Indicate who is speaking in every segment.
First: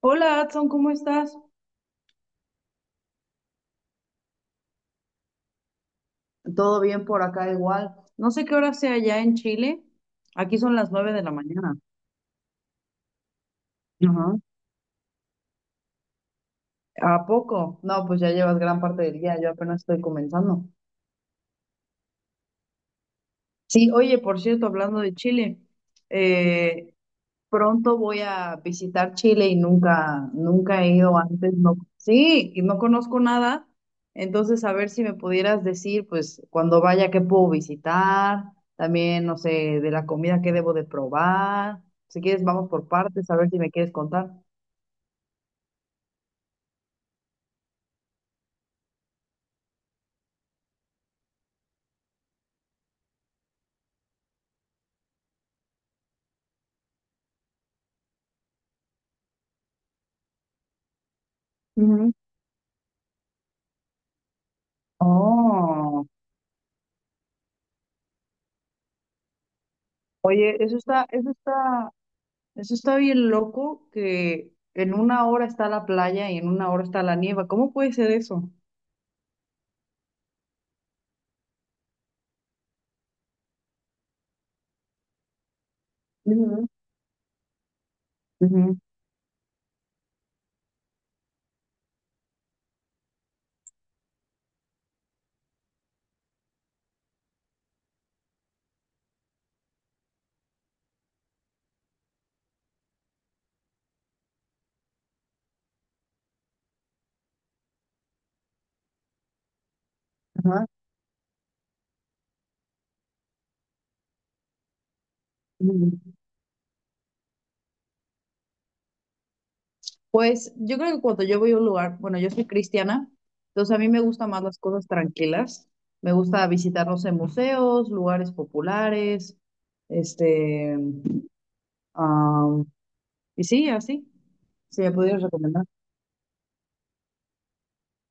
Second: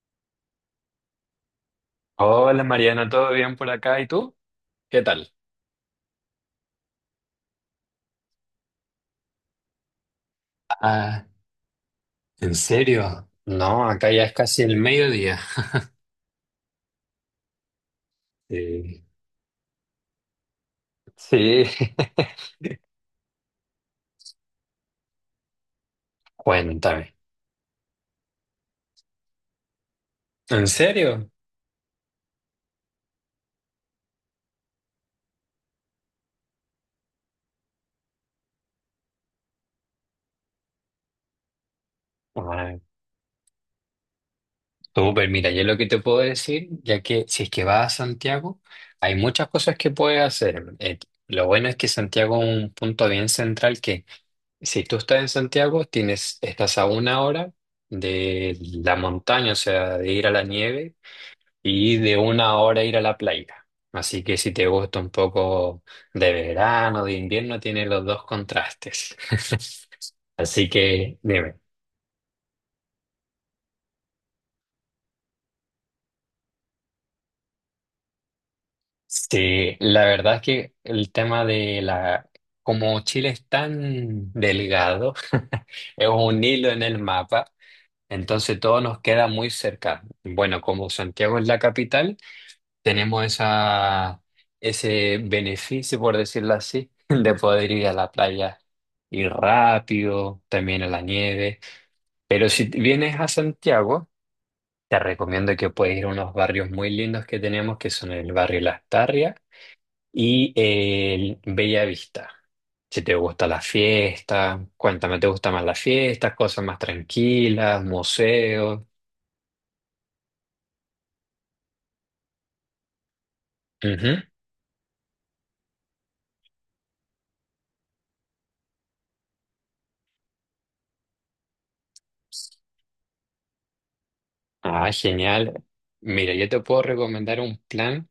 Speaker 1: Hola, Adson, ¿cómo estás?
Speaker 2: Hola Mariana, ¿todo bien por acá? ¿Y tú? ¿Qué tal?
Speaker 1: Todo bien por acá igual. No sé qué hora sea allá en Chile. Aquí son las 9 de
Speaker 2: Ah,
Speaker 1: la mañana.
Speaker 2: ¿en serio? No, acá ya
Speaker 1: Ajá.
Speaker 2: es casi el mediodía.
Speaker 1: ¿A poco? No, pues ya llevas gran
Speaker 2: Eh,
Speaker 1: parte del día, yo apenas estoy comenzando.
Speaker 2: Sí.
Speaker 1: Sí, oye, por cierto, hablando de Chile, eh,
Speaker 2: Cuéntame.
Speaker 1: pronto voy a visitar Chile y nunca,
Speaker 2: ¿En
Speaker 1: nunca he ido
Speaker 2: serio?
Speaker 1: antes. No, sí, y no conozco nada. Entonces, a ver si me pudieras decir, pues, cuando vaya, qué puedo visitar, también, no sé, de la comida, qué debo de probar. Si quieres, vamos
Speaker 2: Ah,
Speaker 1: por partes, a ver si me quieres contar.
Speaker 2: Súper, mira, yo lo que te puedo decir, ya que si es que vas a Santiago, hay muchas cosas que puedes hacer. Lo bueno es que Santiago es un punto bien central que si tú estás en Santiago, estás a una hora de la montaña, o sea, de ir a la nieve y
Speaker 1: Ujú.
Speaker 2: de una hora ir a la playa. Así que si te gusta un poco
Speaker 1: Oh,
Speaker 2: de verano, de invierno, tiene los dos contrastes.
Speaker 1: oye,
Speaker 2: Así que dime.
Speaker 1: eso está bien loco que en una hora está la playa y en una hora está la nieva. ¿Cómo puede ser eso?
Speaker 2: Sí, la verdad es que el tema de la... Como Chile es tan delgado, es un
Speaker 1: Ujú,
Speaker 2: hilo en el mapa, entonces
Speaker 1: ujú,
Speaker 2: todo nos queda muy cerca. Bueno, como Santiago es la capital, tenemos esa, ese beneficio, por decirlo así, de poder ir a la playa y rápido, también a la nieve. Pero si vienes a Santiago, te recomiendo que puedes ir a unos barrios muy lindos que tenemos, que son el barrio Las Tarrias y
Speaker 1: ajá,
Speaker 2: el Bella Vista. Si te gusta la fiesta, cuéntame, ¿te gusta más las
Speaker 1: ujú.
Speaker 2: fiestas, cosas más tranquilas, museos?
Speaker 1: Pues yo creo que cuando yo voy a un lugar, bueno, yo soy cristiana, entonces a mí me
Speaker 2: Ujú.
Speaker 1: gustan más las cosas tranquilas. Me gusta visitar, no sé, museos, lugares populares, este, am, y sí, así, si
Speaker 2: Ah,
Speaker 1: me pudieras
Speaker 2: genial.
Speaker 1: recomendar.
Speaker 2: Mira, yo te puedo recomendar un plan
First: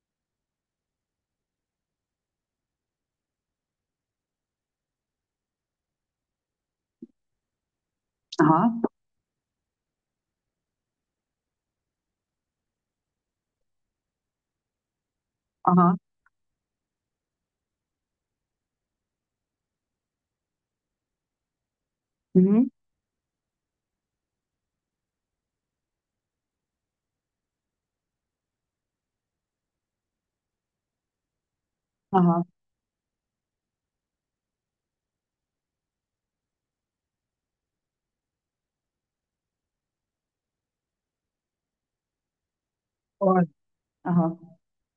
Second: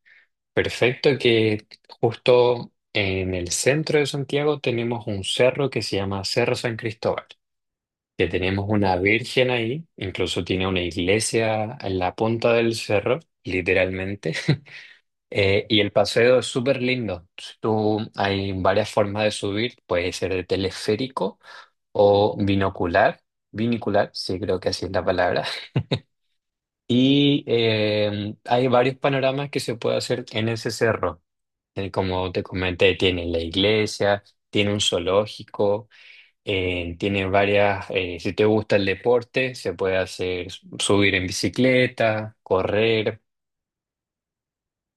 Speaker 2: perfecto, que justo en el centro de Santiago tenemos un cerro que se llama Cerro San Cristóbal, que
Speaker 1: Ajá,
Speaker 2: tenemos una virgen ahí, incluso tiene una iglesia en la punta del cerro, literalmente. Y el
Speaker 1: ajá,
Speaker 2: paseo es súper lindo. Si Tú, hay varias formas de subir, puede ser de teleférico o
Speaker 1: ujú,
Speaker 2: binocular. Binicular, sí, creo que así es la palabra. Y hay varios panoramas que se puede hacer en ese cerro como te
Speaker 1: ajá,
Speaker 2: comenté, tiene la iglesia, tiene un zoológico, tiene varias, si te gusta el deporte, se puede hacer subir en bicicleta, correr.
Speaker 1: órale, ajá.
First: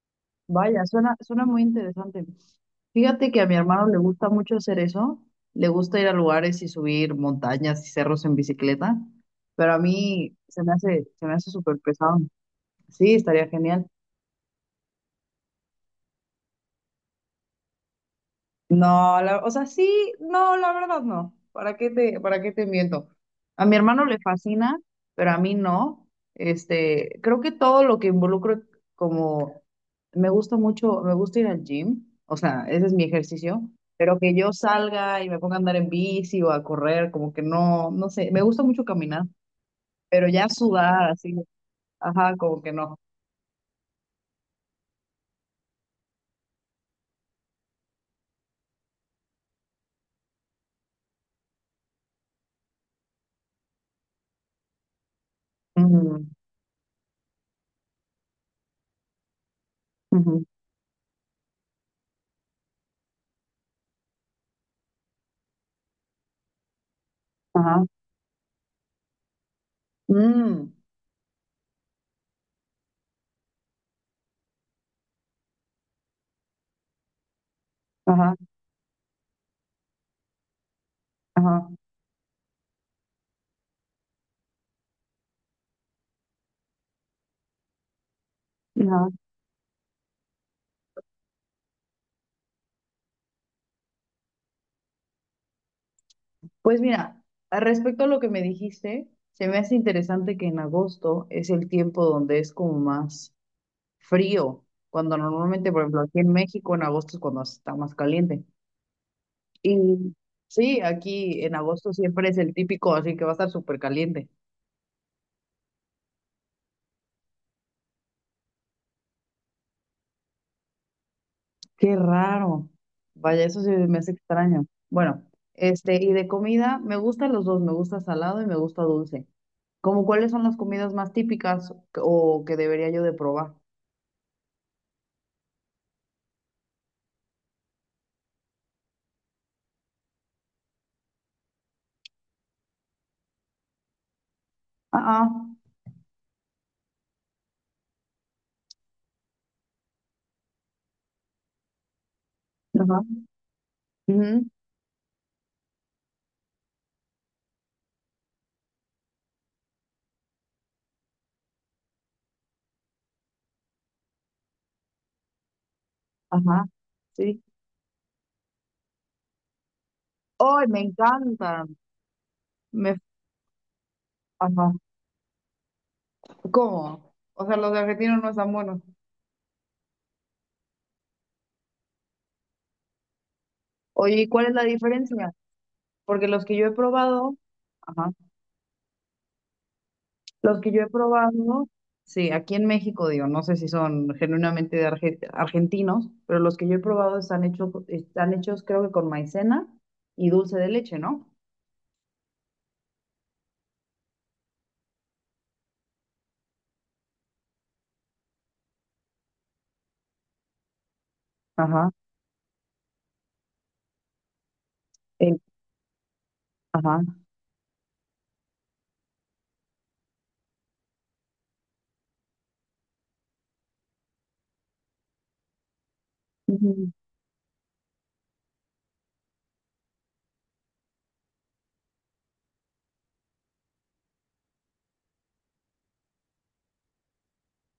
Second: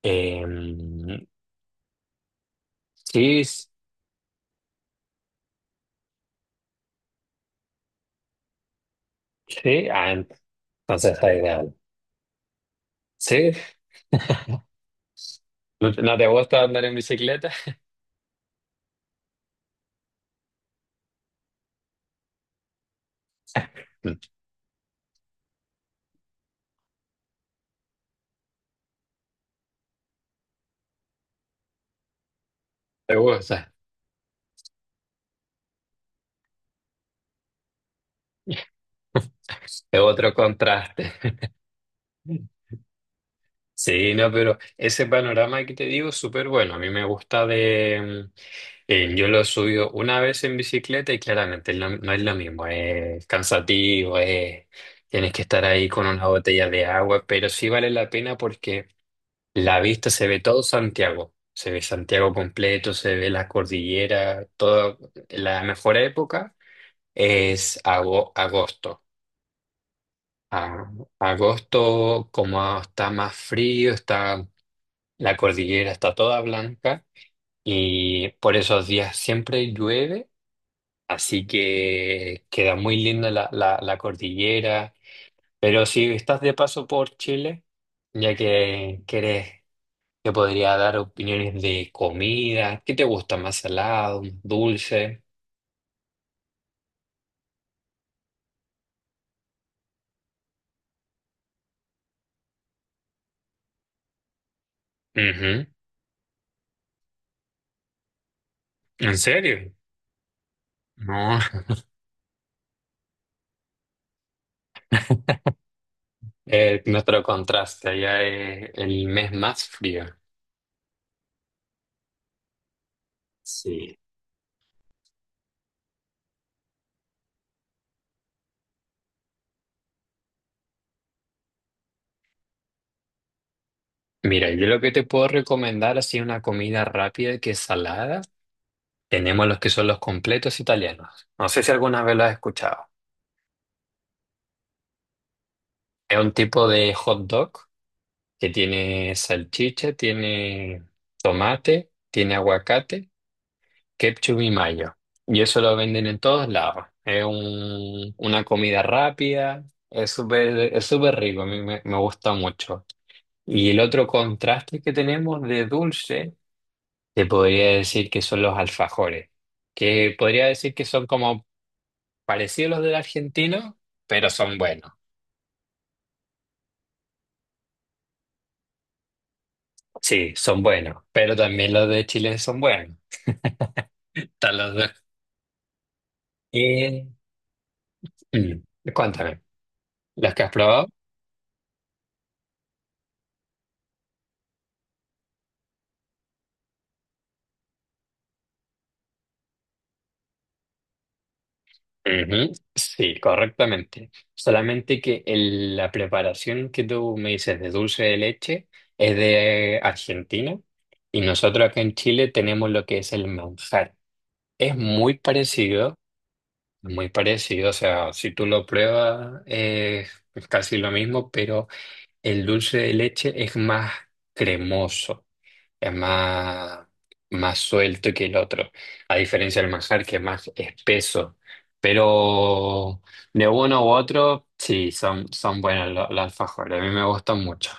Speaker 2: eh,
Speaker 1: Vaya, suena muy interesante. Fíjate que
Speaker 2: sí,
Speaker 1: a mi
Speaker 2: s-
Speaker 1: hermano le gusta mucho hacer eso, le gusta ir a lugares y subir montañas y cerros en bicicleta, pero a
Speaker 2: sí, ah,
Speaker 1: mí
Speaker 2: entonces
Speaker 1: se
Speaker 2: está
Speaker 1: me hace
Speaker 2: ideal.
Speaker 1: súper pesado. Sí, estaría
Speaker 2: ¿Sí?
Speaker 1: genial.
Speaker 2: No te gusta andar en bicicleta?
Speaker 1: No, o sea, sí, no, la verdad no. Para qué te miento? A mi hermano le fascina, pero a mí no. Este, creo que todo lo que involucro como me gusta mucho, me gusta ir al gym, o sea, ese es mi
Speaker 2: ¿Te
Speaker 1: ejercicio,
Speaker 2: gusta?
Speaker 1: pero que yo salga y me ponga a andar en bici o a correr, como que no, no sé, me gusta mucho caminar,
Speaker 2: Es
Speaker 1: pero
Speaker 2: otro
Speaker 1: ya sudar
Speaker 2: contraste.
Speaker 1: así, ajá, como que no.
Speaker 2: Sí, no, pero ese panorama que te digo es súper bueno. A mí me gusta yo lo he subido una vez en bicicleta y claramente no, no es lo mismo, es cansativo, tienes que estar ahí con
Speaker 1: Ujú,
Speaker 2: una botella de agua, pero sí vale la pena porque la vista se ve
Speaker 1: ujú,
Speaker 2: todo Santiago, se ve Santiago completo, se ve las cordilleras, toda la mejor época es
Speaker 1: ajá,
Speaker 2: agosto.
Speaker 1: mm,
Speaker 2: A- Agosto, como está más frío, está, la cordillera está toda blanca y
Speaker 1: ajá,
Speaker 2: por esos días siempre llueve. Así
Speaker 1: ajá,
Speaker 2: que queda muy linda la cordillera. Pero si estás de paso por Chile, ya que
Speaker 1: ajá.
Speaker 2: querés, te podría dar opiniones de comida. ¿Qué te gusta? ¿Más salado? ¿Más dulce?
Speaker 1: Pues mira, respecto a lo que me dijiste, se me hace interesante que en agosto es el tiempo donde es como más frío, cuando
Speaker 2: Ujú.
Speaker 1: normalmente, por ejemplo, aquí en México en agosto es cuando está más caliente.
Speaker 2: ¿En serio?
Speaker 1: Y sí,
Speaker 2: No.
Speaker 1: aquí en agosto siempre es el típico, así que va a estar súper caliente.
Speaker 2: Nuestro contraste allá es el mes más frío.
Speaker 1: Qué raro. Vaya, eso sí me
Speaker 2: Sí.
Speaker 1: hace extraño. Bueno, este, y de comida, me gustan los dos, me gusta salado y me gusta dulce. ¿Cómo cuáles son las comidas más típicas o que debería yo de probar?
Speaker 2: Mira, yo lo que te puedo recomendar así una comida rápida que es salada. Tenemos los que son los completos italianos. No sé si alguna vez lo has escuchado.
Speaker 1: Ah, ah.
Speaker 2: Es un tipo de hot dog que tiene salchicha, tiene tomate, tiene
Speaker 1: Ajá,
Speaker 2: aguacate, ketchup
Speaker 1: ujú,
Speaker 2: y mayo. Y eso lo venden en todos lados. Una comida rápida, es súper rico, a mí me gusta mucho. Y el otro contraste que tenemos de dulce,
Speaker 1: ajá,
Speaker 2: te
Speaker 1: sí.
Speaker 2: podría decir que son los alfajores, que podría
Speaker 1: ¡Ay,
Speaker 2: decir
Speaker 1: me
Speaker 2: que son como
Speaker 1: encantan!
Speaker 2: parecidos a los
Speaker 1: Me,
Speaker 2: del argentino, pero son
Speaker 1: ajá.
Speaker 2: buenos.
Speaker 1: ¿Cómo? O sea, ¿los de argentinos no están buenos?
Speaker 2: Sí, son buenos, pero también los de Chile son buenos.
Speaker 1: Oye, ¿y cuál es la
Speaker 2: Taladrar.
Speaker 1: diferencia? Porque los que yo he
Speaker 2: Eh,
Speaker 1: probado, ajá,
Speaker 2: cuéntame, ¿las que has
Speaker 1: los que yo
Speaker 2: probado?
Speaker 1: he probado, sí, aquí en México, digo, no sé si son genuinamente de argentinos, pero los que yo he probado están hechos creo que con maicena y dulce de leche, ¿no?
Speaker 2: Ujú, sí, correctamente. Solamente que la preparación que tú me dices de dulce de leche es de Argentina y nosotros acá
Speaker 1: Ajá,
Speaker 2: en Chile tenemos lo que es el manjar. Es
Speaker 1: el, ajá.
Speaker 2: muy parecido, o sea, si tú lo pruebas es casi lo mismo, pero el dulce de leche es más cremoso. Es más, más suelto que el otro, a diferencia del manjar que es más espeso. Pero de uno u otro, sí, son, son buenos los alfajores, a mí me gustan mucho.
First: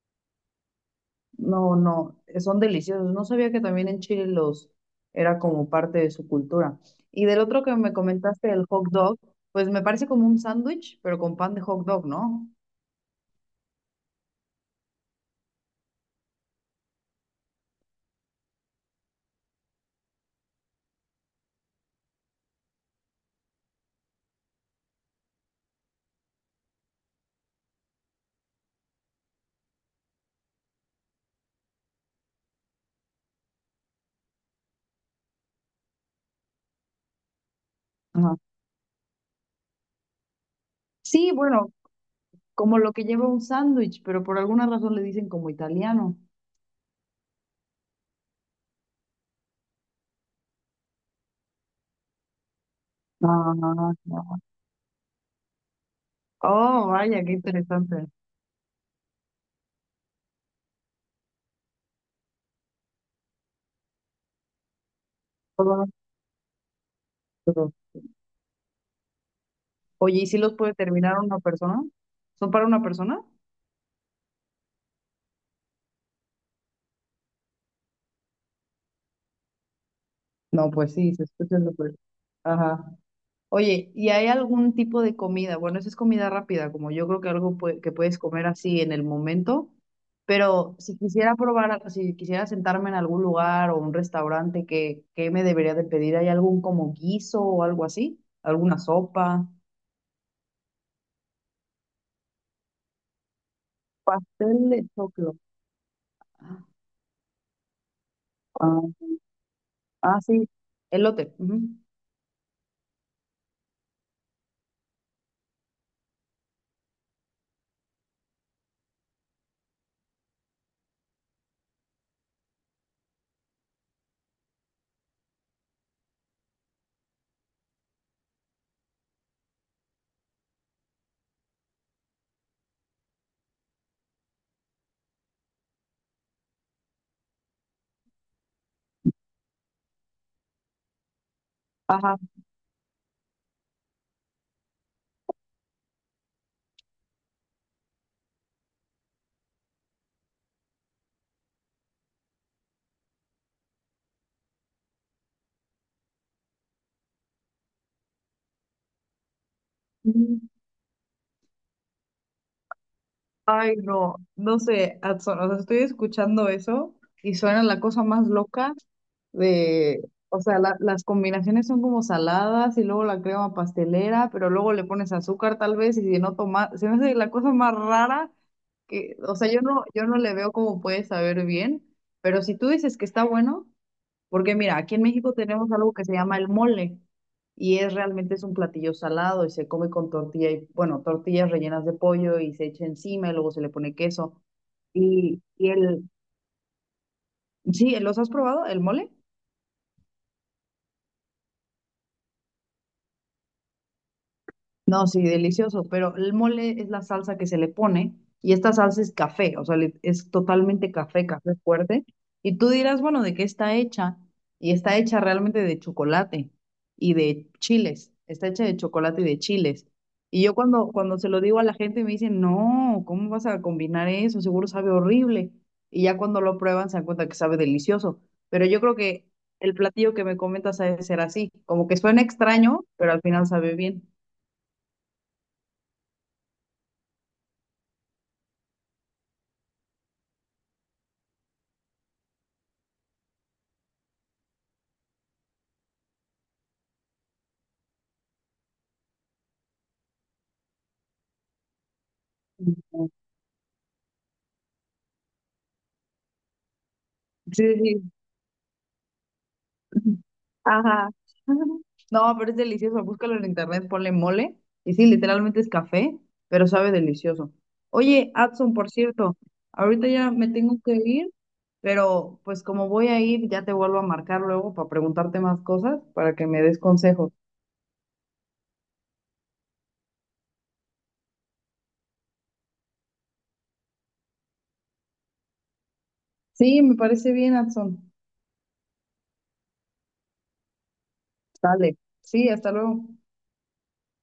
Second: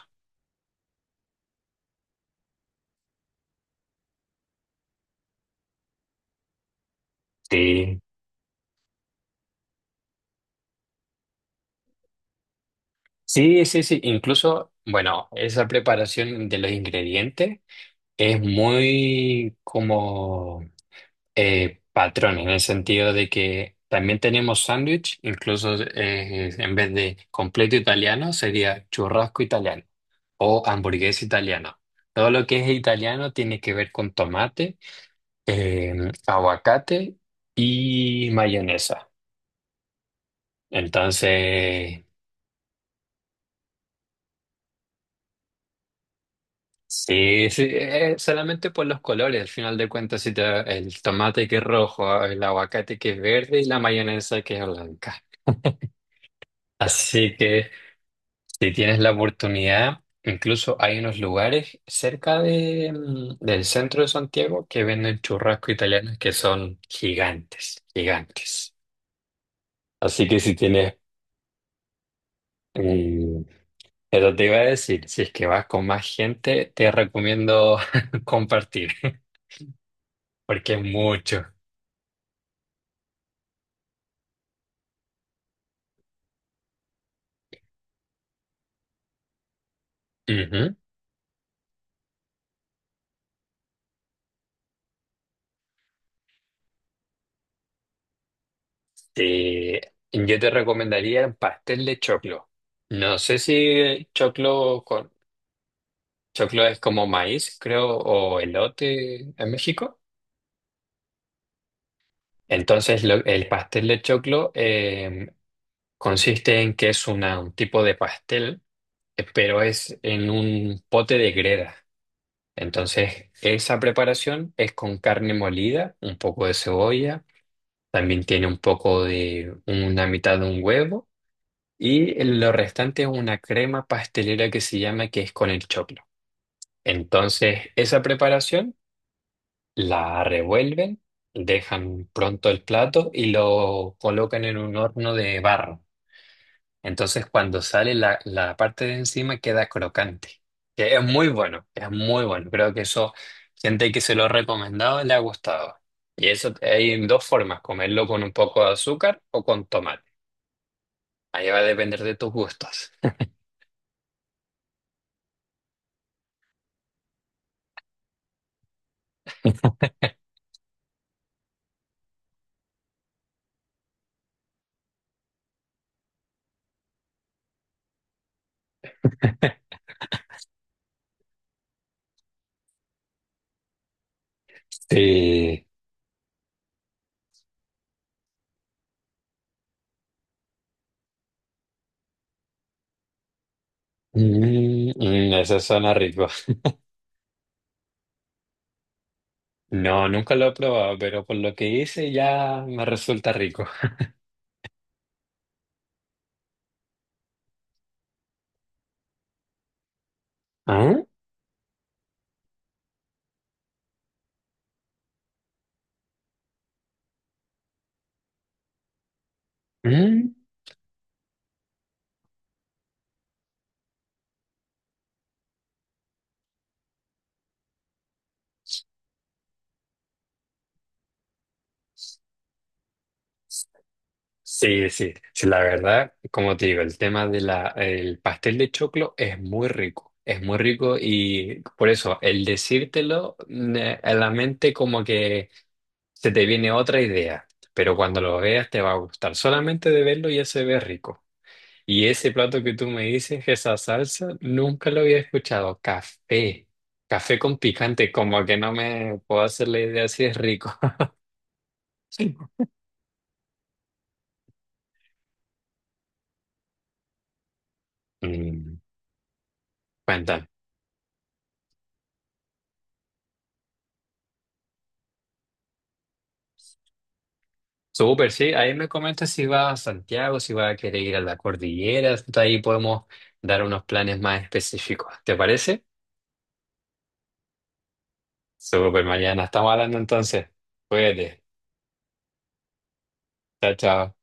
Speaker 1: No, no, son deliciosos. No sabía que también en Chile los era como parte de su cultura. Y del otro que me
Speaker 2: Sí,
Speaker 1: comentaste, el hot dog, pues me parece como un sándwich, pero con pan de hot dog, ¿no?
Speaker 2: sí, sí, sí, incluso, bueno, esa preparación de los ingredientes es muy como... patrón, en el sentido de que también tenemos sándwich, incluso en vez de completo italiano sería churrasco italiano o hamburguesa italiana. Todo lo que es italiano tiene que ver con tomate, eh, aguacate y
Speaker 1: Ajá.
Speaker 2: mayonesa.
Speaker 1: Sí, bueno,
Speaker 2: Entonces,
Speaker 1: como lo que lleva un sándwich, pero por alguna razón le dicen como italiano.
Speaker 2: sí, sí, solamente por los colores, al final de cuentas, si el tomate que es rojo, el aguacate que es verde y la
Speaker 1: Ah,
Speaker 2: mayonesa que es blanca.
Speaker 1: oh, vaya, qué
Speaker 2: Así que
Speaker 1: interesante.
Speaker 2: si tienes la oportunidad, incluso hay unos lugares cerca de, del centro de Santiago que venden churrasco
Speaker 1: Todo
Speaker 2: italianos que son
Speaker 1: esto.
Speaker 2: gigantes, gigantes.
Speaker 1: Oye, ¿y
Speaker 2: Así
Speaker 1: si
Speaker 2: que si
Speaker 1: los puede
Speaker 2: tienes,
Speaker 1: terminar una persona? ¿Son para una persona?
Speaker 2: mm, pero te iba a decir, si es que vas con más gente, te recomiendo compartir,
Speaker 1: No,
Speaker 2: porque es
Speaker 1: pues sí, se
Speaker 2: mucho.
Speaker 1: escucha súper. Ajá. Oye, ¿y hay algún tipo de comida? Bueno, esa es comida rápida, como yo creo que algo que puedes comer así en el momento,
Speaker 2: Ujú.
Speaker 1: pero si quisiera probar, si quisiera sentarme en algún lugar o un restaurante, qué me debería de pedir? ¿Hay algún como guiso o algo así? ¿Alguna sopa?
Speaker 2: Yo te recomendaría el pastel de choclo. No sé si
Speaker 1: Pastel
Speaker 2: choclo
Speaker 1: de
Speaker 2: con...
Speaker 1: choclo.
Speaker 2: Choclo es como maíz, creo, o
Speaker 1: Ah,
Speaker 2: elote en México.
Speaker 1: ah, sí, elote. Ujú.
Speaker 2: Entonces, el pastel de choclo consiste en que es un tipo de pastel, pero es en un pote de greda. Entonces, esa preparación es con carne molida, un poco de cebolla, también tiene un poco de una mitad de un huevo y lo restante es una crema pastelera que se llama que es con el choclo. Entonces, esa preparación la revuelven, dejan
Speaker 1: Ajá.
Speaker 2: pronto el plato y lo colocan en un horno de barro. Entonces cuando sale la, la parte de encima queda crocante. Que es muy bueno, es muy bueno. Creo que eso, gente que se lo ha recomendado le ha gustado. Y eso hay dos formas, comerlo con un poco de azúcar o con tomate.
Speaker 1: Mm.
Speaker 2: Ahí va a depender de tus gustos.
Speaker 1: Ay, no, no sé, Adson, o sea, estoy escuchando eso y suena la cosa más loca de, o sea, las combinaciones son como saladas y luego la crema pastelera, pero luego le pones azúcar tal vez y si no toma, se me hace la cosa más rara que, o sea, yo no le veo cómo puede saber bien, pero si tú dices que está bueno, porque mira, aquí en México
Speaker 2: Sí.
Speaker 1: tenemos algo que se llama el mole y es realmente es un platillo salado y se come con tortilla y, bueno, tortillas rellenas de pollo y se echa encima y luego se le pone queso.
Speaker 2: Mm, mm,
Speaker 1: Y,
Speaker 2: eso
Speaker 1: y
Speaker 2: suena
Speaker 1: el,
Speaker 2: rico.
Speaker 1: sí, ¿los has probado? ¿El mole?
Speaker 2: No, nunca lo he probado, pero por lo que hice ya me resulta rico.
Speaker 1: No, sí, delicioso, pero el mole es la salsa que se le pone y esta salsa es café, o sea, es totalmente
Speaker 2: Ah.
Speaker 1: café, café fuerte. Y tú dirás, bueno, ¿de qué está hecha? Y está hecha realmente de chocolate y de chiles, está hecha de chocolate y de chiles.
Speaker 2: Mm.
Speaker 1: Y yo cuando se lo digo a la gente me dicen, no, ¿cómo vas a combinar eso? Seguro sabe horrible. Y ya cuando lo prueban se dan cuenta que sabe delicioso. Pero yo creo que el platillo que me comentas ha de ser así, como que suena extraño, pero al final sabe bien.
Speaker 2: Sí, sí, sí, la verdad, como te digo, el tema de el pastel de choclo es muy rico y por eso el decírtelo a la mente como que se te viene otra idea, pero cuando lo veas te va a gustar, solamente de verlo ya se ve rico. Y ese plato que
Speaker 1: Sí,
Speaker 2: tú me dices, esa salsa, nunca lo había escuchado, café, café con
Speaker 1: sí,
Speaker 2: picante, como que no me puedo hacer la idea
Speaker 1: sí.
Speaker 2: si es rico.
Speaker 1: Ajá. No, pero es delicioso. Búscalo en internet, ponle mole. Y sí, literalmente es café, pero sabe delicioso. Oye, Adson,
Speaker 2: Mm.
Speaker 1: por cierto, ahorita ya
Speaker 2: Cuéntame.
Speaker 1: me tengo que ir, pero pues como voy a ir, ya te vuelvo a marcar luego para preguntarte más cosas, para que me des consejos.
Speaker 2: Súper, sí. Ahí me comentas si vas a Santiago, si vas a querer ir a la cordillera. Entonces ahí podemos dar unos planes más específicos. ¿Te parece?
Speaker 1: Sí, me parece bien, Adson.
Speaker 2: Súper, Mariana. Estamos hablando entonces. Cuídate.
Speaker 1: Dale. Sí, hasta luego.
Speaker 2: Chao, chao.